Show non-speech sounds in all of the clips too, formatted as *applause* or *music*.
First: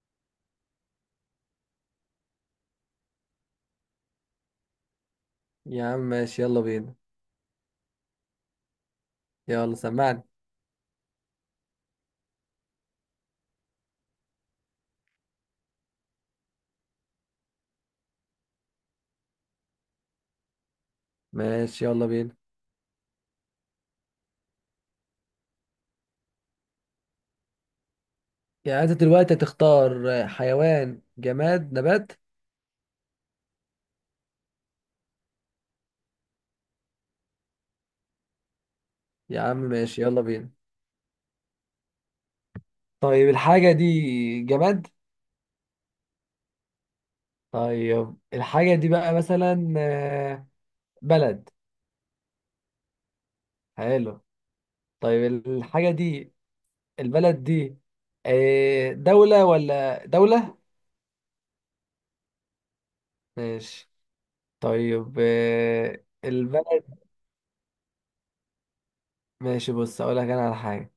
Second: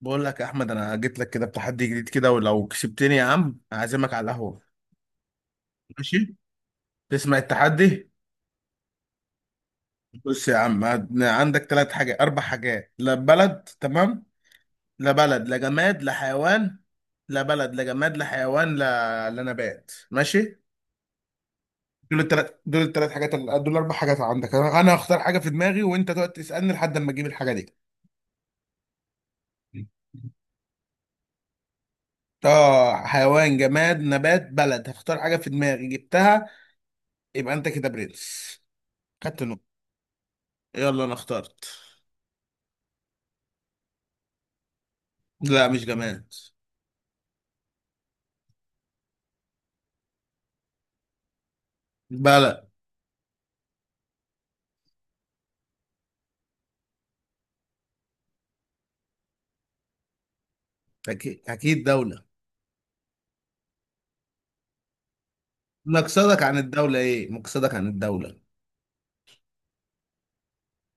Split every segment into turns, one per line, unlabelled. بقول لك يا احمد، انا جيت لك كده بتحدي جديد كده، ولو كسبتني يا عم اعزمك على القهوه.
يا عم،
ماشي.
ماشي، يلا بينا.
تسمع التحدي؟
يلا سمعني.
بص يا عم، عندك ثلاث حاجات، اربع حاجات، لا بلد، تمام. لا بلد، لا جماد، لا حيوان. لا بلد، لا جماد، لا حيوان، لا نبات، ماشي.
ماشي، يلا بينا.
دول الثلاث حاجات، دول اربع حاجات عندك. أنا هختار حاجه في دماغي، وانت تقعد تسالني لحد ما اجيب الحاجه دي.
يعني انت دلوقتي هتختار حيوان، جماد، نبات؟
اه، حيوان، جماد، نبات، بلد. هختار حاجه في دماغي، جبتها. يبقى انت كده برنس.
يا
خدت
عم،
نقطه.
ماشي، يلا بينا.
يلا، انا اخترت.
طيب، الحاجة دي جماد؟
لا مش جماد.
طيب، الحاجة دي بقى مثلا بلد.
بلد.
حلو. طيب، الحاجة دي، البلد دي دولة ولا دولة؟
اكيد اكيد دولة.
ماشي. طيب،
مقصدك عن
البلد.
الدولة ايه؟ مقصدك عن الدولة؟
ماشي، بص اقول لك انا على حاجة.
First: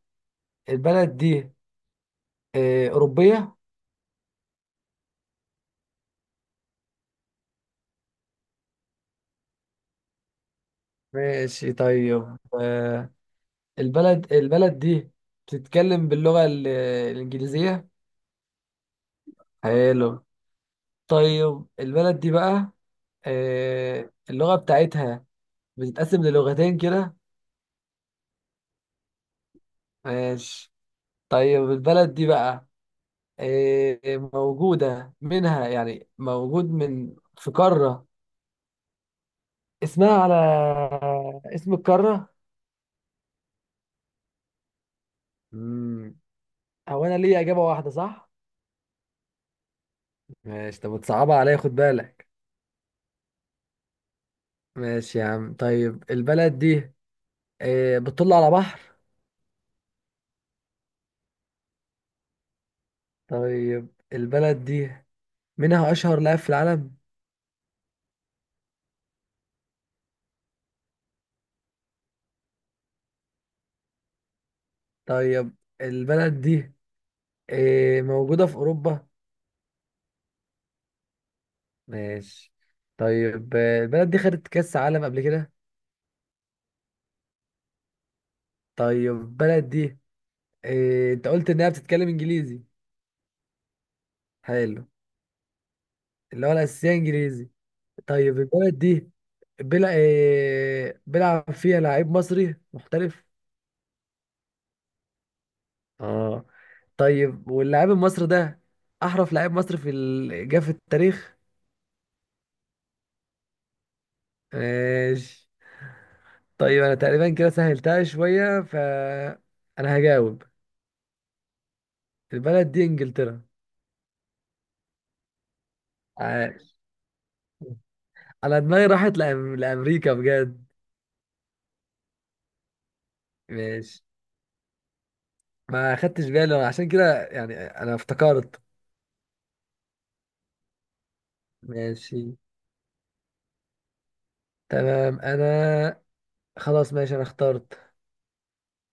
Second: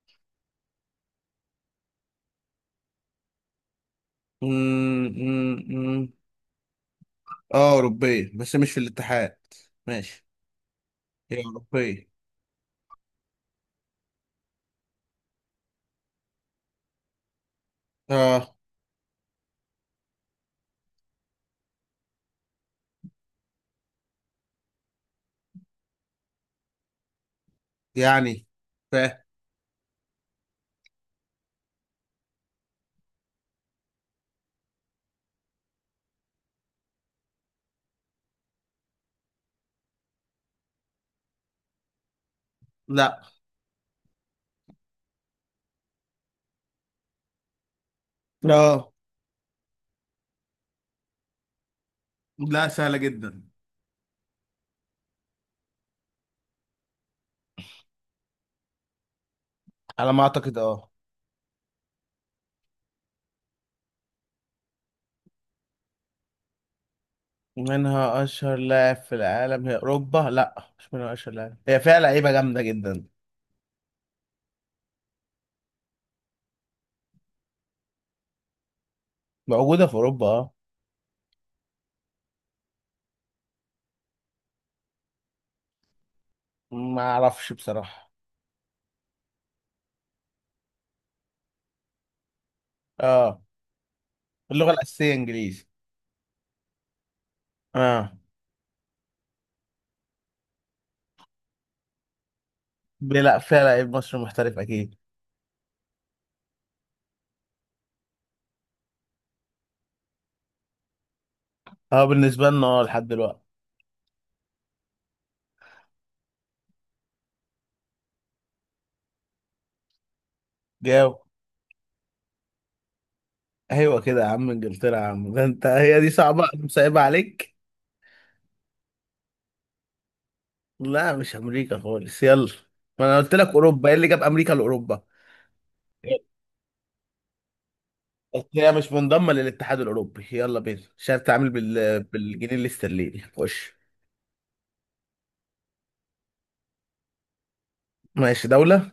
البلد دي أوروبية؟
مم، مم، مم. اه اوروبية، بس مش في الاتحاد. ماشي. هي
ماشي.
اوروبية.
طيب، البلد دي بتتكلم باللغة الإنجليزية؟
اه.
حلو. طيب، البلد دي بقى اللغة بتاعتها بتتقسم للغتين كده؟
يعني. فاهم.
ماشي. طيب، البلد دي بقى آه، موجودة منها، يعني موجود من في قارة اسمها على اسم القارة؟
لا.
مم. هو أنا ليا إجابة واحدة، صح؟
اه.
ماشي. طب بتصعبها عليا، خد بالك.
لا سهلة جدا.
ماشي يا عم. طيب، البلد دي بتطل على بحر؟
على ما اعتقد اه.
طيب، البلد دي منها أشهر لاعب في العالم؟
منها اشهر لاعب في العالم؟ هي اوروبا، لا مش منها اشهر لاعب، هي فيها لعيبة جامدة جدا.
طيب، البلد دي موجودة في أوروبا؟
موجودة في اوروبا، اه.
ماشي. طيب، البلد دي خدت كأس عالم قبل كده؟
ما اعرفش بصراحة.
طيب، البلد دي أنت قلت إنها بتتكلم إنجليزي.
اه. اللغة
حلو.
الأساسية إنجليزي.
اللي هو الأساسية إنجليزي.
اه.
طيب، البلد دي بيلعب فيها لعيب مصري محترف؟
لا، فيها لعيب مصري محترف أكيد.
اه. طيب، واللاعب المصري ده احرف لاعب مصري جه في التاريخ؟
اه، بالنسبة لنا، اه، لحد دلوقتي.
ماشي. طيب، انا تقريبا كده سهلتها شويه، ف انا هجاوب.
جاوب.
البلد دي انجلترا.
أيوة كده يا عم، إنجلترا يا عم. ده أنت، هي دي صعبة، أنا
عاش.
مصعبة عليك.
انا دماغي راحت لامريكا بجد.
لا مش أمريكا خالص، يلا. ما أنا قلت لك أوروبا، إيه
ماشي.
اللي جاب أمريكا لأوروبا؟
ما خدتش بالي أنا عشان كده، يعني انا
بس
افتكرت.
هي مش منضمة للاتحاد الأوروبي، يلا بينا عشان تتعامل
ماشي،
بالجنيه الاسترليني، خش.
تمام. انا خلاص. ماشي، انا اخترت.
ماشي. دولة.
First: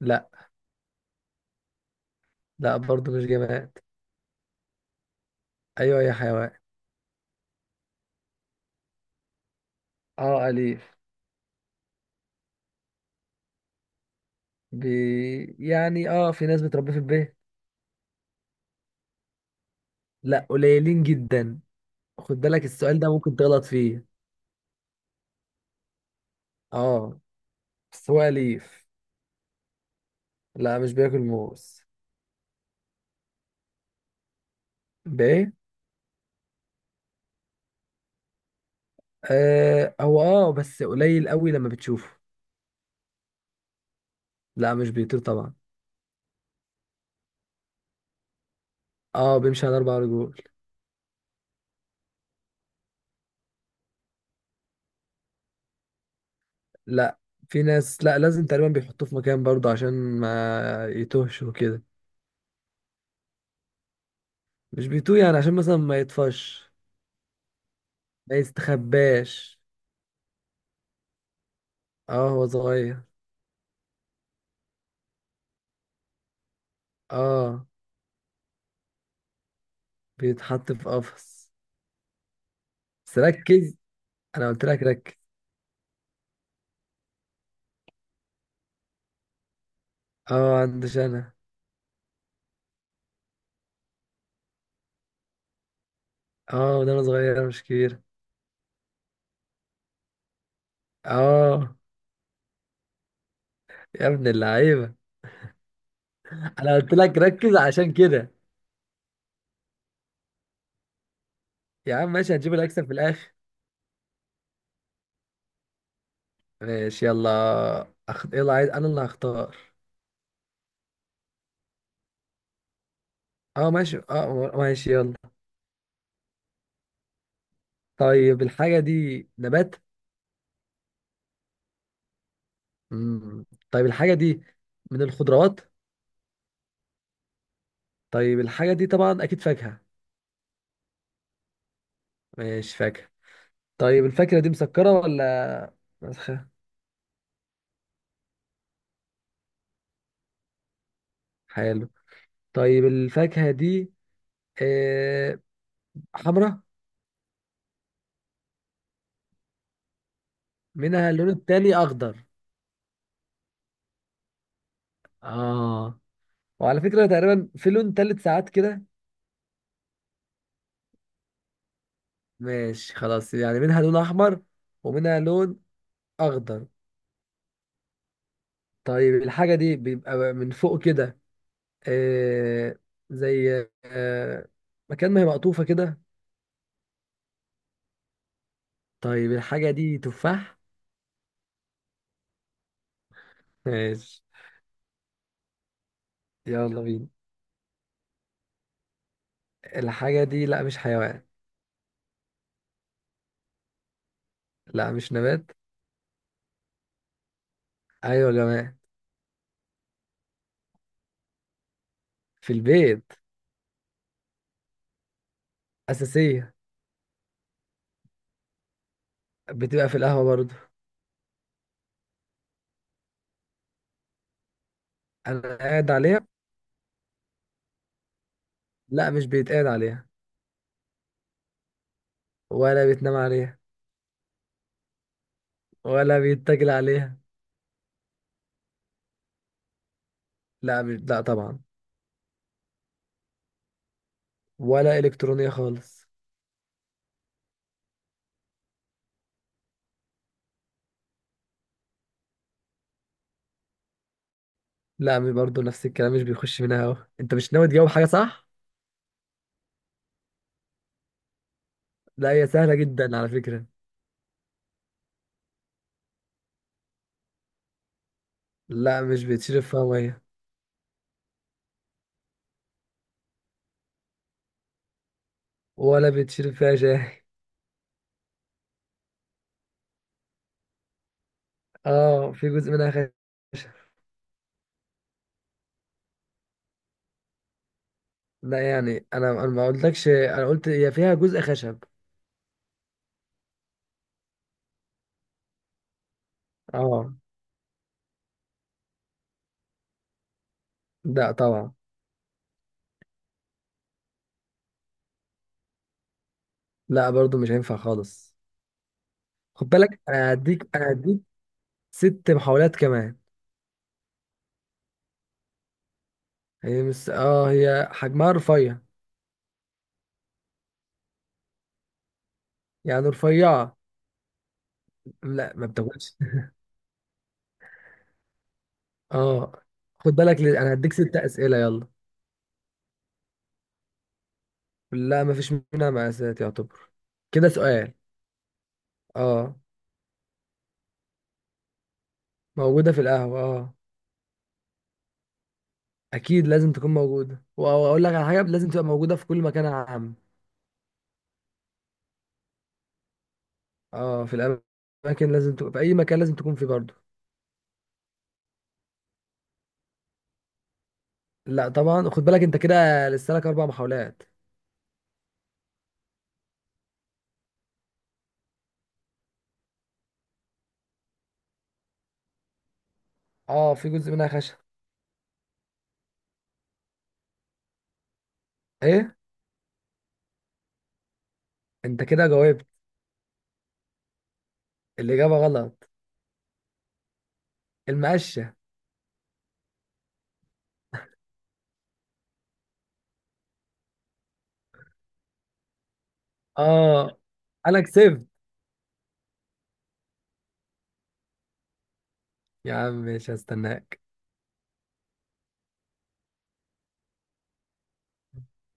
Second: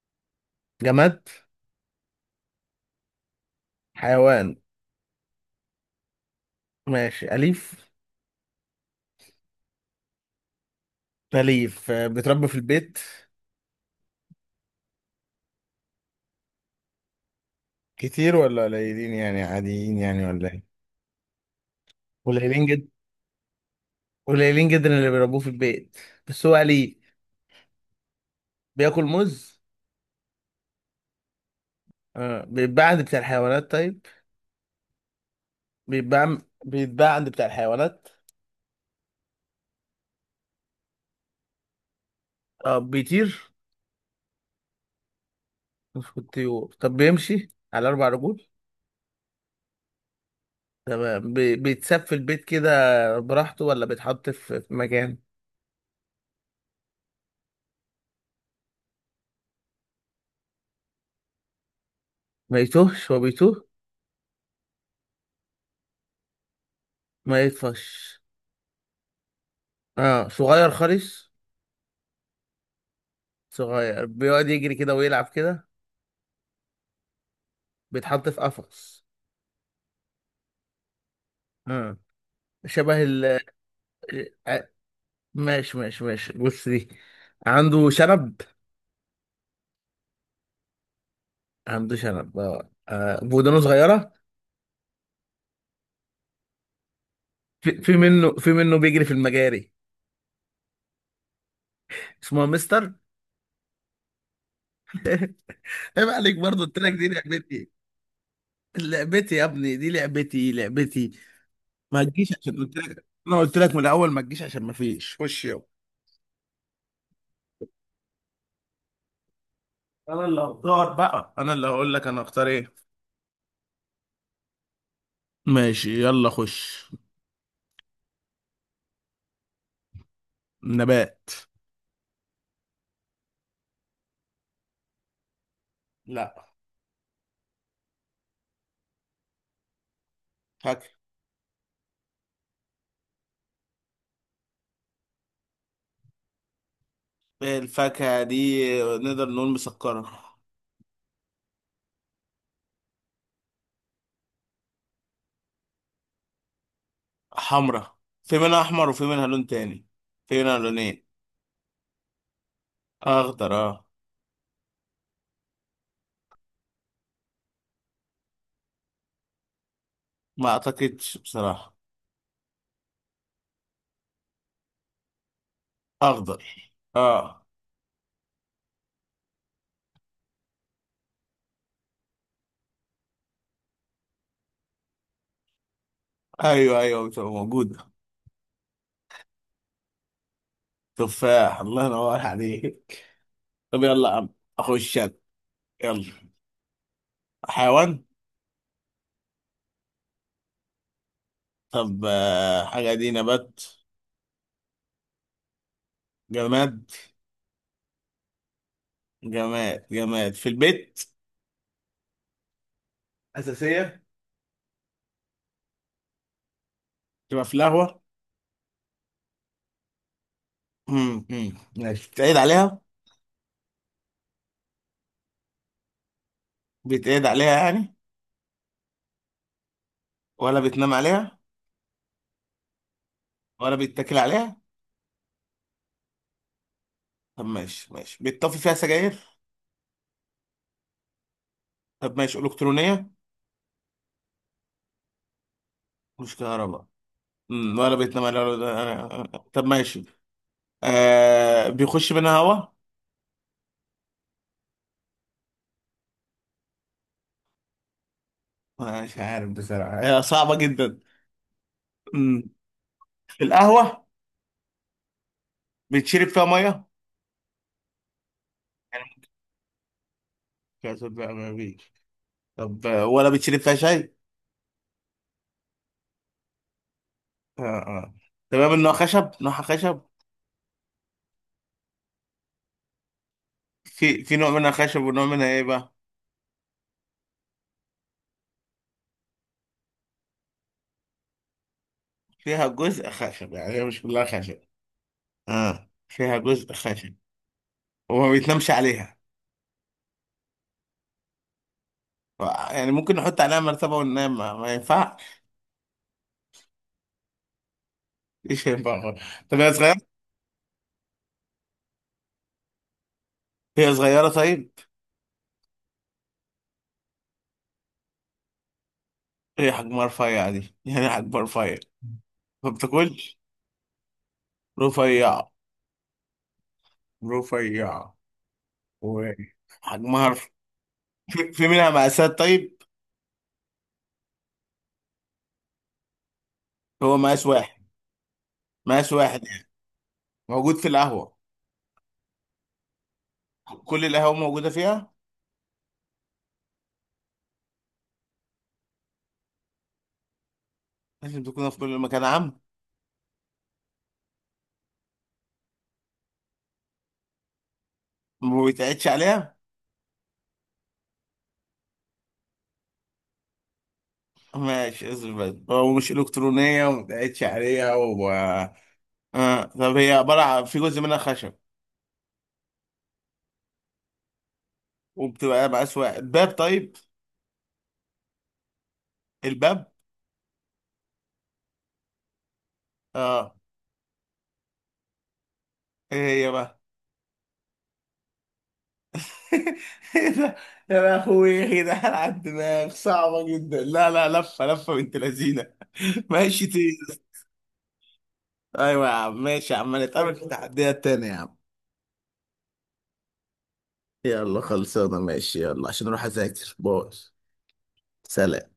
لا.
جماد.
لا، برضو مش جماد.
حيوان.
ايوه، يا حيوان.
ماشي، أليف.
اه، اليف.
أليف، بتربى في البيت.
يعني في ناس بتربيه في البيت.
كتير ولا قليلين؟ يعني عاديين يعني
لا،
ولا ايه؟
قليلين جدا. خد بالك،
قليلين جدا.
السؤال ده ممكن تغلط فيه.
قليلين جدا اللي بيربوه في البيت، بس هو قليل.
اه، بس هو أليف.
بياكل موز.
لا، مش بياكل موز.
آه. بيتباع عند بتاع الحيوانات، طيب.
بايه؟
بيتباع. بيتباع عند بتاع الحيوانات.
آه، هو بس قليل قوي لما بتشوفه.
آه. بيطير.
لا، مش بيطير طبعا.
مش في الطيور؟ طب بيمشي على أربع رجول؟
اه، بيمشي على 4 رجول.
تمام. بيتساب في البيت كده براحته ولا بيتحط في مكان؟
لا، في ناس، لا، لازم تقريبا بيحطوه في مكان برضه عشان ما يتوهش وكده.
ما يتوهش؟ هو بيتوه؟
مش بيتوه، يعني عشان مثلا ما يطفش.
ما يطفش.
ما يستخباش.
اه صغير خالص.
اه، هو صغير.
صغير بيقعد يجري كده ويلعب كده.
اه،
بيتحط في قفص.
بيتحط في قفص.
آه. شبه
بس
ال.
ركز. انا
ع-
قلت لك ركز.
ماشي ماشي ماشي، بص دي. عنده شنب.
اه، عندش انا.
عنده شنب اه. ودانه صغيرة.
اه، ده انا صغير مش
في, في
كبير.
منه في منه بيجري في المجاري.
اه.
اسمه مستر.
يا ابن اللعيبه.
*laughs* عيب عليك برضه،
انا
قلت لك
قلت
دي
لك ركز
لعبتي.
عشان كده.
لعبتي يا ابني، دي لعبتي لعبتي.
يا
ما
عم،
تجيش،
ماشي، هنجيب
عشان قلت
الاكسب في
لك،
الاخر.
انا قلت لك من الاول ما تجيش عشان ما فيش. خش يلا.
ماشي، يلا. يلا، عايز انا اللي هختار.
انا اللي هختار بقى، انا اللي هقول لك انا هختار ايه.
اه، ماشي، اه، ماشي، يلا.
ماشي يلا خش.
طيب، الحاجه دي نبات؟
نبات.
مم. طيب، الحاجه دي من الخضروات؟
لا.
طيب، الحاجه دي طبعا اكيد فاكهه؟
فاكهة.
ماشي، فاكهه. طيب، الفاكهه دي مسكره ولا مسخه؟
الفاكهة دي نقدر نقول مسكرة.
حلو. طيب، الفاكهه دي آه، حمراء؟
حمرة. في منها أحمر وفي منها لون تاني. في منها لونين.
منها اللون التاني اخضر؟
أخضر، أه.
اه. وعلى فكره، تقريبا في لون تالت ساعات كده.
ما أعتقدش بصراحة.
ماشي، خلاص. يعني منها لون احمر، ومنها لون
أخضر،
اخضر.
أه.
طيب، الحاجه دي بيبقى من فوق كده، آه زي مكان ما هي مقطوفه كده.
أيوه أيوه، بتبقى موجودة.
طيب، الحاجه دي تفاح؟
تفاح، الله ينور عليك. طب يلا يا
ماشي.
عم. أخش أنا. يلا.
يلا بينا.
حيوان.
الحاجه دي، لا، مش حيوان.
طب، حاجة دي نبات.
لا، مش نبات.
جماد.
ايوه، يا جماعه.
جماد جماد في البيت.
في البيت.
أساسية.
اساسيه.
تبقى في القهوة.
بتبقى في القهوه برضو.
مم، مم. ماشي، بتعيد عليها.
انا قاعد عليها.
بيتقعد عليها يعني؟
لا، مش بيتقال عليها.
ولا بتنام عليها؟
ولا بيتنام عليها.
ولا بيتاكل عليها؟
ولا بيتاكل عليها.
طب ماشي، ماشي، بيتطفي فيها سجاير؟
لا مش، لا طبعا.
طب ماشي، الكترونيه.
ولا إلكترونية خالص.
مش كهرباء. ولا بيتنام عليها ولا. طب ماشي. آه، بيخش منها هوا؟
لا، برضه نفس الكلام، مش بيخش منها هوا، انت مش ناوي تجاوب حاجة، صح؟
مش عارف بصراحه، هي صعبه جدا.
لا، هي
امم.
سهلة جدا على فكرة.
القهوه. بتشرب فيها ميه؟
لا،
يعني.
مش بيتشرب فيها مية.
كاسات بقى ما فيش. طب، ولا بتشرب فيها شاي؟
ولا بيتشرب فيها شاي.
آه آه. تمام، انه خشب، نوعها خشب.
اه، في جزء منها خشب.
في نوع منها خشب ونوع منها ايه بقى؟
لا يعني انا ما قلتلكش، انا قلت هي فيها جزء خشب.
فيها جزء خشب، يعني هي مش كلها خشب. اه فيها جزء خشب.
اه.
وما بيتنامش عليها.
لا طبعا.
يعني ممكن نحط عليها مرتبة وننام، ما ينفعش؟
لا، برضه مش هينفع خالص.
*laughs* مش هينفع خالص. طب
خد
هي
بالك،
صغيرة؟
انا هديك 6 محاولات كمان.
هي صغيرة، طيب.
هي مش اه هي حجمها رفيع.
هي حجمها رفيع. دي يعني حجمها رفيع. ما
يعني
بتاكلش.
رفيعة.
رفيع.
لا، ما بتاكلش.
رفيع.
اه. خد
وحجمها
بالك،
رفيع.
انا هديك ست
في
اسئلة
في
يلا.
منها مقاسات طيب؟
لا، ما فيش منها مقاسات يعتبر.
هو مقاس
كده
واحد؟
سؤال.
مقاس واحد
اه.
يعني. موجود في القهوة.
موجودة في القهوة، اه.
كل القهوة موجودة فيها.
اكيد لازم تكون موجودة، واقول لك على حاجة لازم تبقى موجودة في كل مكان عام.
لازم تكون في كل مكان عام.
اه، في الاماكن لازم تكون، في اي مكان لازم تكون فيه برضه.
ما بيتقعدش عليها.
لا طبعا. خد بالك، انت كده لسه لك 4 محاولات.
ماشي، اصبر بس. هو مش إلكترونية وما بيتقعدش عليها و... آه. طب هي عبارة في جزء منها خشب.
اه، في جزء منها خشب.
وبتبقى مقاس واحد. باب، طيب.
ايه؟
الباب.
انت كده جاوبت.
اه.
الاجابة غلط.
ايه. هي بقى.
المقشة.
*laughs* ايه ده. يا اخوي ايه ده، على الدماغ صعبة جدا. لا لا، لفة لفة بنت لذينة. *laughs* ماشي،
اه.
تيز.
انا كسبت.
ايوه يا عم، ماشي يا عم، نتقابل في التحديات تاني يا عم.
يا عم، مش هستناك.
يلا خلصانة، ماشي يلا، عشان اروح اذاكر. باي. سلام.